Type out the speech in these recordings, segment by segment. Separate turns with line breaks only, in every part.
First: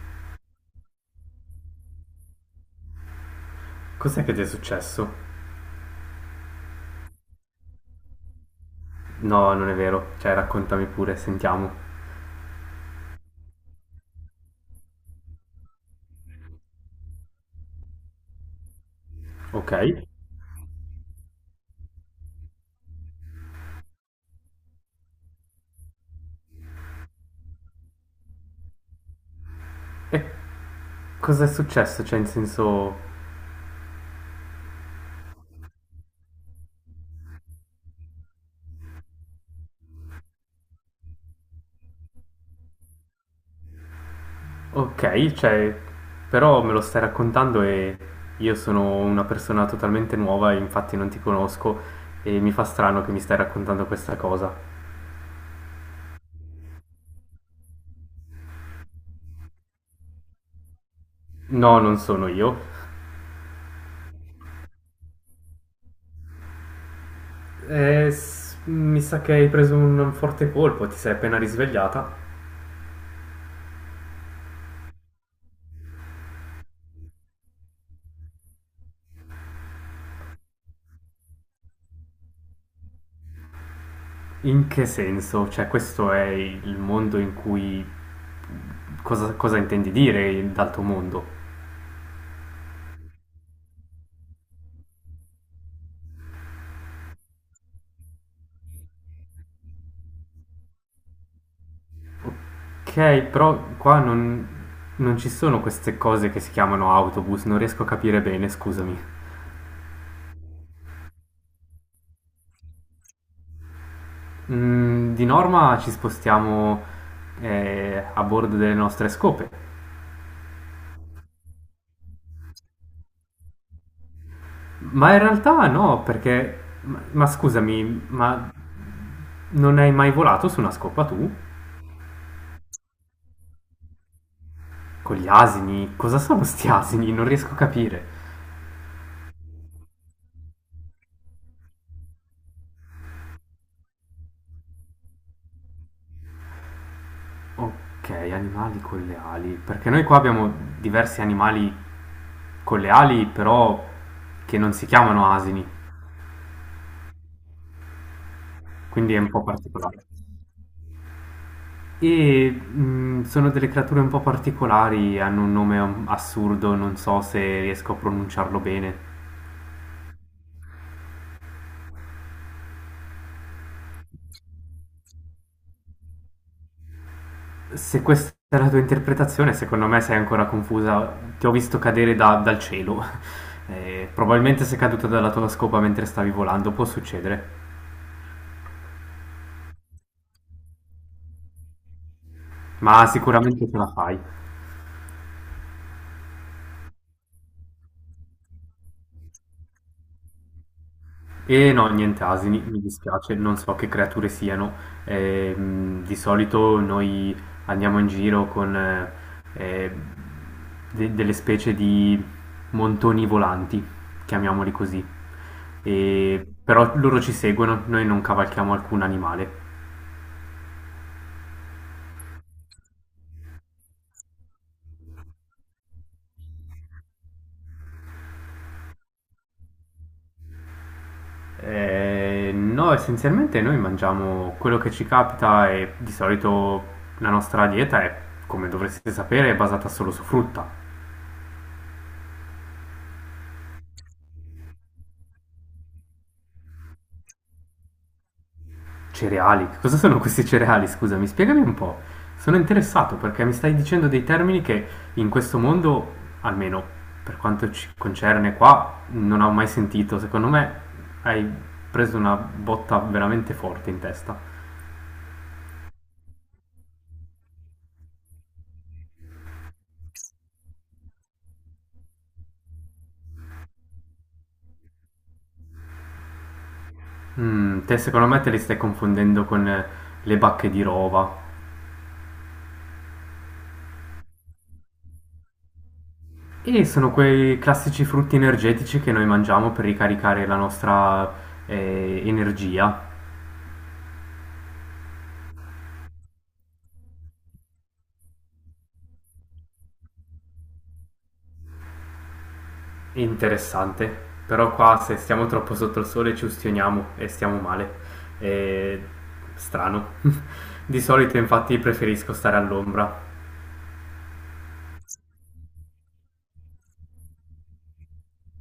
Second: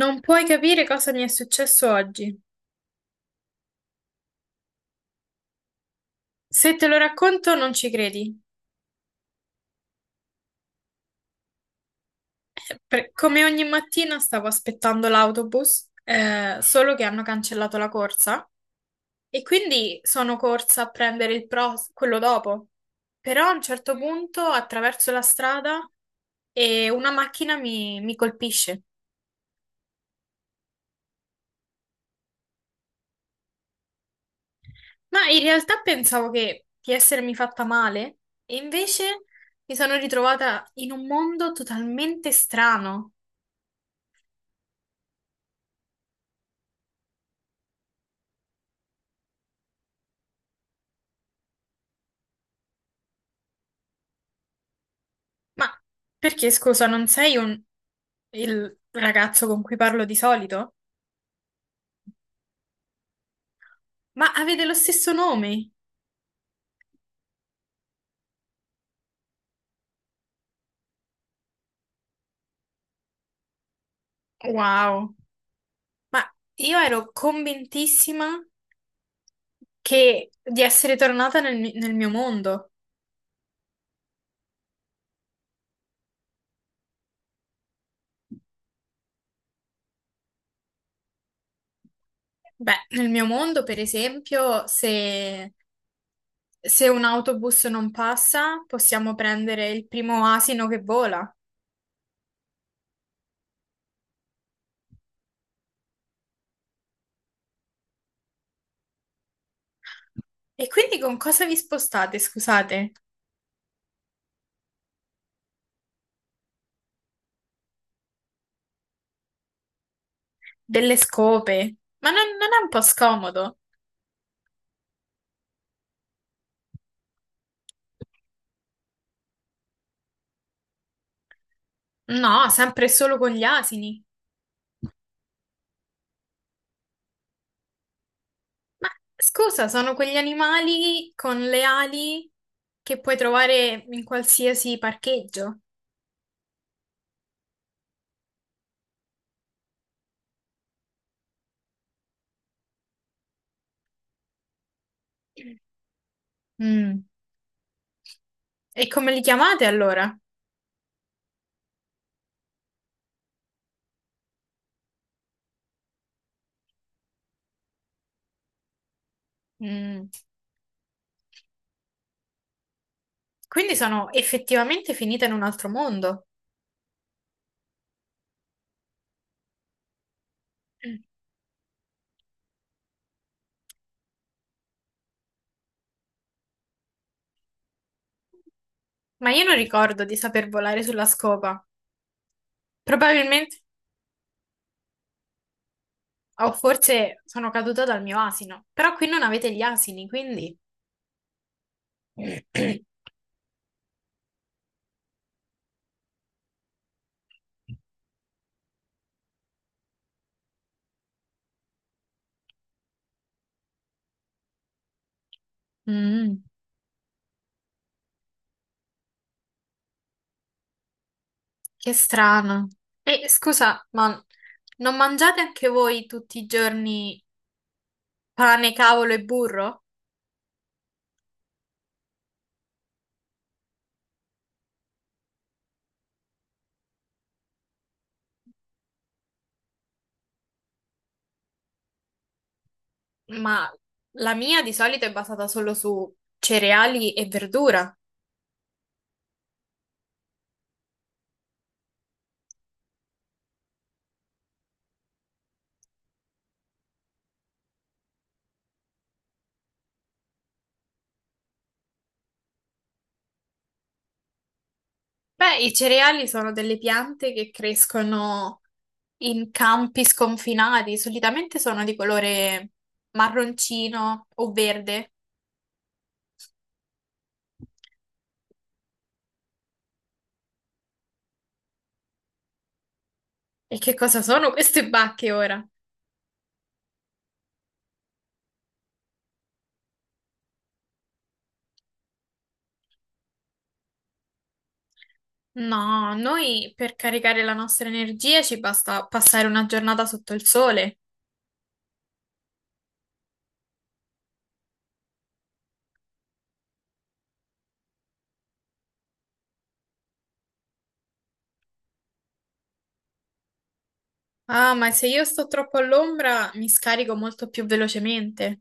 Non puoi capire cosa mi è successo oggi.
Cos'è che ti è successo?
Se te lo racconto, non ci credi.
No, non è vero. Cioè, raccontami pure, sentiamo.
Come ogni mattina stavo aspettando l'autobus, solo che hanno cancellato la corsa e
Ok.
quindi sono corsa a prendere quello dopo. Però a un certo punto attraverso la strada e una macchina mi colpisce.
E cos'è successo? Cioè, in senso...
Ma in realtà pensavo di essermi fatta male e invece mi sono ritrovata in un mondo totalmente strano.
Ok, cioè... Però me lo stai raccontando e io sono una persona totalmente nuova e infatti non ti conosco e mi fa strano che mi stai raccontando questa cosa.
Ma perché, scusa, non sei un... il ragazzo con cui parlo di solito?
No, non sono io.
Ma avete lo stesso nome?
Mi sa che hai preso un forte colpo, ti sei appena risvegliata.
Wow. Ma io ero convintissima che... di essere tornata nel mio mondo.
In che senso? Cioè, questo è il mondo in cui... Cosa, cosa intendi dire d'altro mondo?
Beh, nel mio mondo, per esempio, se... se un autobus non passa, possiamo prendere il primo asino che vola.
Ok, però qua non, non ci sono queste cose che si chiamano autobus, non riesco a capire bene, scusami.
E quindi con cosa vi spostate, scusate?
Mm, di norma ci spostiamo a bordo delle nostre scope,
Delle scope? Ma non è un po' scomodo?
ma in realtà no, perché... ma scusami, ma non hai mai volato su una scopa tu?
No, sempre e solo con gli asini.
Con gli asini? Cosa sono sti asini? Non riesco a capire.
Ma scusa, sono quegli animali con le ali che puoi trovare in qualsiasi parcheggio.
Okay, animali con le ali. Perché noi qua abbiamo diversi animali con le ali, però che non si chiamano asini,
Mm. E come
quindi è
li
un po'
chiamate
particolare.
allora?
E sono delle creature un po' particolari, hanno un nome assurdo, non so se riesco a pronunciarlo bene.
Mm. Quindi sono effettivamente finita in un altro mondo.
Se questa è la tua interpretazione, secondo me sei ancora
Mm.
confusa. Ti ho visto cadere dal cielo. Probabilmente sei caduta dalla tua scopa mentre stavi volando, può succedere,
Ma io non ricordo di saper volare sulla scopa.
ma
Probabilmente,
sicuramente ce la fai.
o forse sono caduta dal mio asino. Però qui non avete gli asini, quindi...
E no, niente asini, mi dispiace, non so che creature siano. Di solito noi andiamo in giro con eh, delle specie di montoni volanti, chiamiamoli così.
Mm.
Però loro ci seguono, noi non cavalchiamo alcun animale.
Che strano. E scusa, ma non mangiate anche voi tutti i giorni pane, cavolo e burro?
No, essenzialmente noi mangiamo quello che ci capita e di solito la nostra dieta è, come dovreste sapere, è basata solo su frutta.
Ma la mia di solito è basata solo su cereali e verdura.
Cereali? Che cosa sono questi cereali? Scusami, spiegami un po'. Sono interessato perché mi stai dicendo dei termini che in questo mondo, almeno per quanto ci concerne qua, non ho mai sentito. Secondo me hai preso una botta veramente forte in testa.
Beh, i cereali sono delle piante che crescono in campi sconfinati, solitamente sono di colore marroncino o verde.
Mm, te secondo me te li stai confondendo con le bacche di rova.
E che cosa sono queste bacche ora?
E sono quei classici frutti energetici che noi mangiamo per ricaricare la nostra energia.
No, noi per caricare la nostra energia ci basta passare una giornata sotto il sole.
Interessante, però qua se stiamo troppo sotto il sole ci ustioniamo e stiamo male. È strano. Di solito infatti preferisco stare all'ombra,
Ah, ma se io sto troppo all'ombra mi scarico molto più velocemente.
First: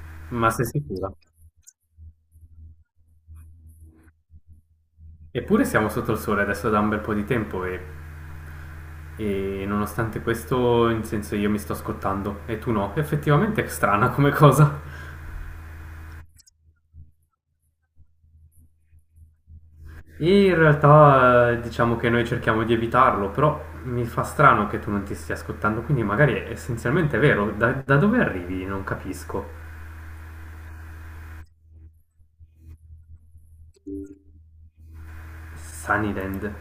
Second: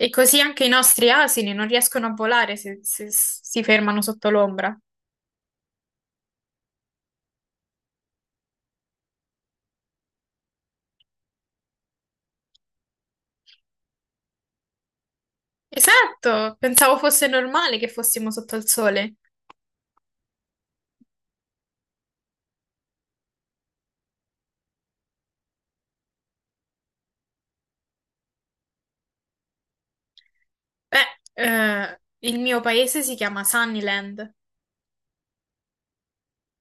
E così
ma
anche
sei
i nostri
sicura?
asini non riescono a volare se si fermano sotto l'ombra.
Eppure siamo sotto il sole adesso da un bel po' di tempo e nonostante questo, in senso io mi sto scottando e tu no. Effettivamente è strana come cosa.
Esatto, pensavo fosse normale che fossimo sotto il sole.
E in realtà diciamo che noi cerchiamo di evitarlo, però mi fa strano che tu non ti stia scottando, quindi magari è essenzialmente vero. Da dove arrivi? Non capisco.
Beh, eh, il mio paese si chiama Sunnyland.
Sunnyland.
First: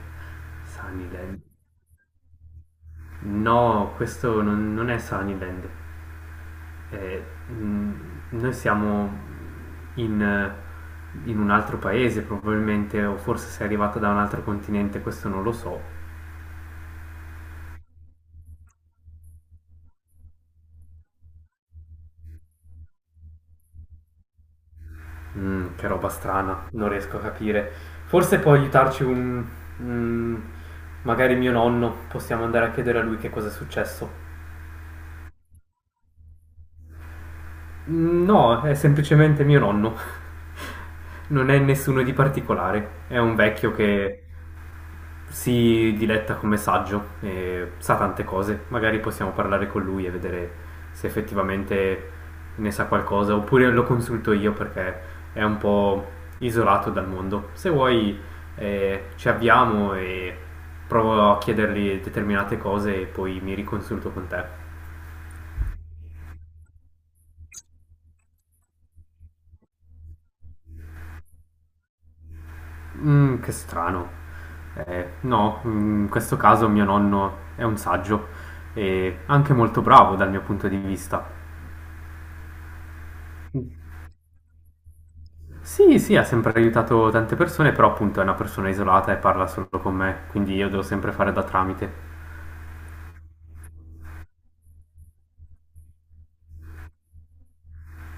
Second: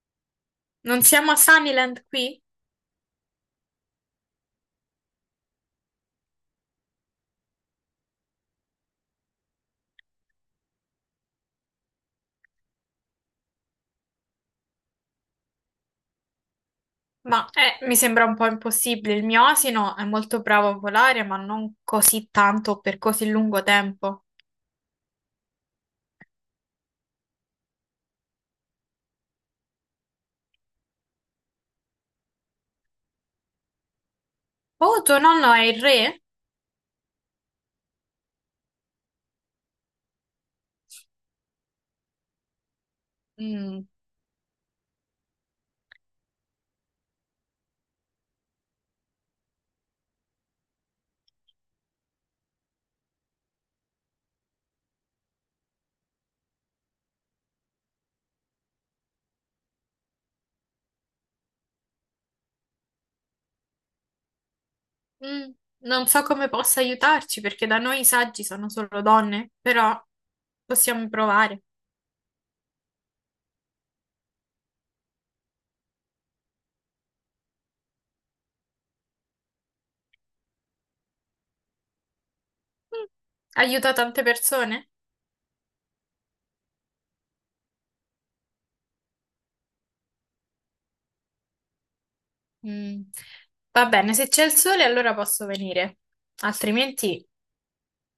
Non siamo a
Sunnyland.
Sunnyland qui?
No, questo non, non è Sunnyland. Eh, mm, Noi siamo in un altro paese probabilmente, o forse sei arrivata da un altro continente, questo non lo so.
Ma mi sembra un po' impossibile. Il mio asino è molto bravo a volare, ma non così tanto per così lungo tempo.
Mm, che roba strana, non riesco a capire. Forse può aiutarci un... un- magari mio nonno, possiamo andare a chiedere a lui che cosa è successo.
Oh, tuo nonno è il re?
No, è semplicemente mio nonno. Non è nessuno di particolare. È un vecchio
Mm,
che si diletta come saggio e sa tante cose. Magari possiamo parlare con lui e vedere se effettivamente ne sa qualcosa. Oppure lo consulto io perché è un po' isolato dal mondo. Se vuoi, ci avviamo e provo a chiedergli determinate cose e poi mi riconsulto con te.
mm, non so come possa aiutarci, perché da noi i saggi sono solo donne, però possiamo provare.
Che strano. No, mhmm, in questo caso mio nonno è un saggio e anche molto bravo dal mio punto di vista.
Mm,
Mh,
aiuta tante persone?
sì, sì, ha sempre aiutato tante persone, però appunto è una persona isolata e parla solo con me, quindi io devo sempre fare da tramite.
Mm, va bene, se c'è il sole allora posso venire, altrimenti...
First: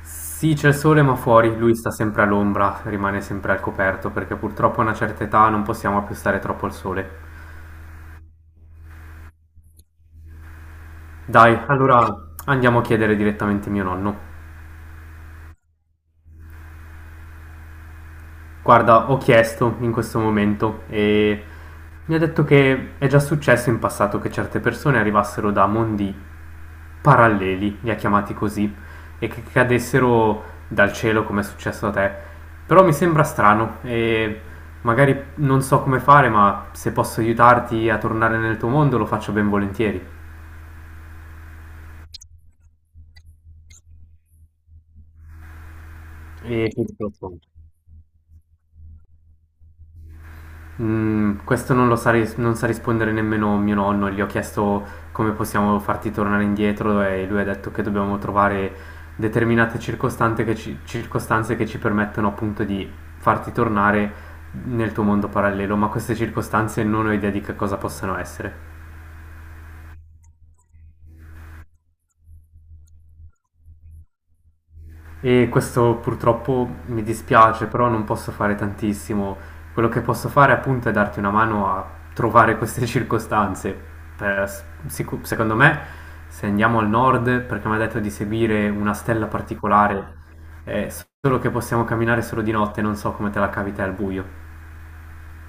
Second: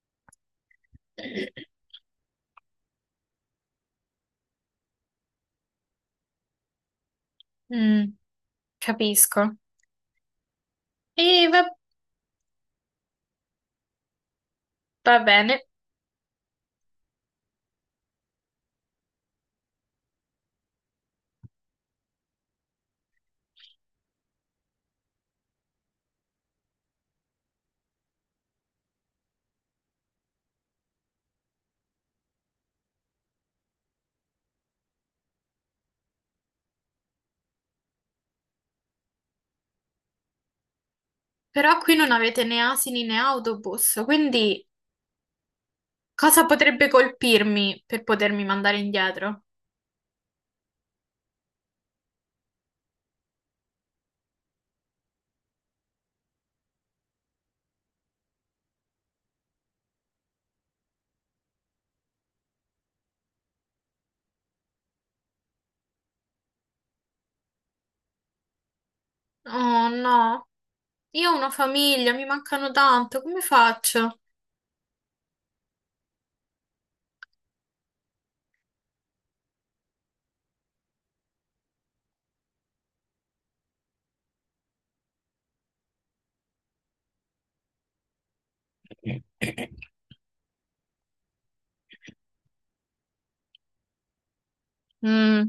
Sì, c'è il sole ma fuori, lui sta sempre all'ombra, rimane sempre al coperto perché purtroppo a una certa età non possiamo più stare troppo al sole.
Mm, capisco. E
Dai,
va,
allora andiamo a chiedere direttamente mio nonno.
va bene.
Guarda, ho chiesto in questo momento e mi ha detto che è già successo in passato che certe persone arrivassero da mondi paralleli, li ha chiamati così, e che cadessero dal cielo come è successo a te. Però mi sembra strano e magari non so come fare, ma se posso aiutarti a tornare nel tuo mondo lo faccio ben volentieri.
Però qui non avete né asini né autobus, quindi cosa
E
potrebbe
quindi te lo faccio.
colpirmi per potermi mandare indietro?
Mm, questo non lo sa, non sa rispondere nemmeno mio nonno, gli ho chiesto come possiamo farti tornare indietro e lui ha detto che dobbiamo trovare determinate circostanze che ci permettono appunto di farti tornare nel tuo mondo parallelo, ma queste circostanze non ho idea di che cosa possano essere.
Oh no, io ho una famiglia, mi mancano tanto, come faccio?
E questo purtroppo mi dispiace, però non posso fare tantissimo. Quello che posso fare appunto è darti una mano a trovare queste circostanze. Per- Secondo me, se andiamo al nord, perché mi ha detto di seguire una stella particolare, è solo che possiamo camminare solo di notte, non so come te la cavi te al buio.
Mm,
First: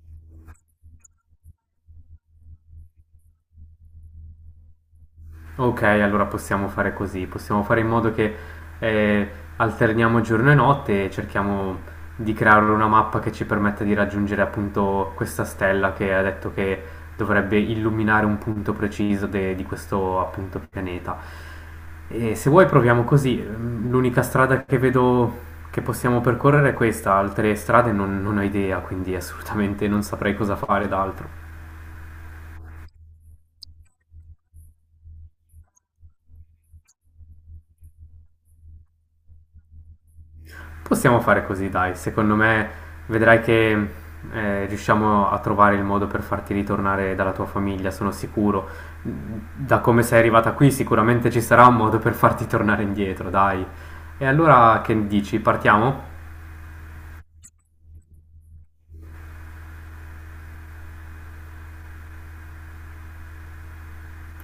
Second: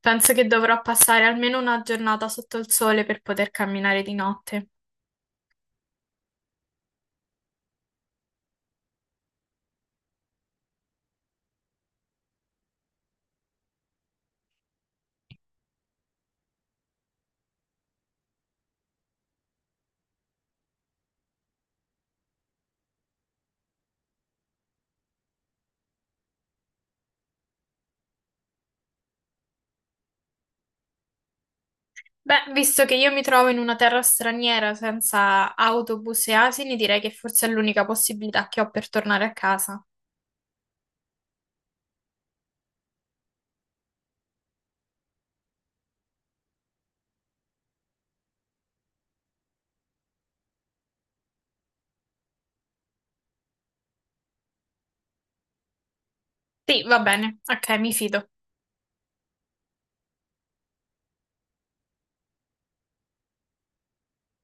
penso che dovrò passare almeno una giornata sotto il sole per poter camminare di notte.
Ok, allora possiamo fare così, possiamo fare in modo che eh, alterniamo giorno e notte e cerchiamo di creare una mappa che ci permetta di raggiungere appunto questa stella che ha detto che dovrebbe illuminare un punto preciso di questo appunto pianeta. E se vuoi proviamo così. Mm, l'unica strada che vedo che possiamo percorrere è questa, altre strade non, non ho idea, quindi assolutamente non saprei cosa fare d'altro.
Beh, visto che io mi trovo in una terra straniera senza autobus e asini, direi che forse è l'unica possibilità che ho per tornare a casa.
Possiamo fare così, dai. Secondo me vedrai che riusciamo a trovare il modo per farti ritornare dalla tua famiglia, sono sicuro. Da come sei arrivata qui, sicuramente ci sarà un modo per farti tornare indietro, dai. E allora che dici? Partiamo?
Sì, va bene, ok, mi fido.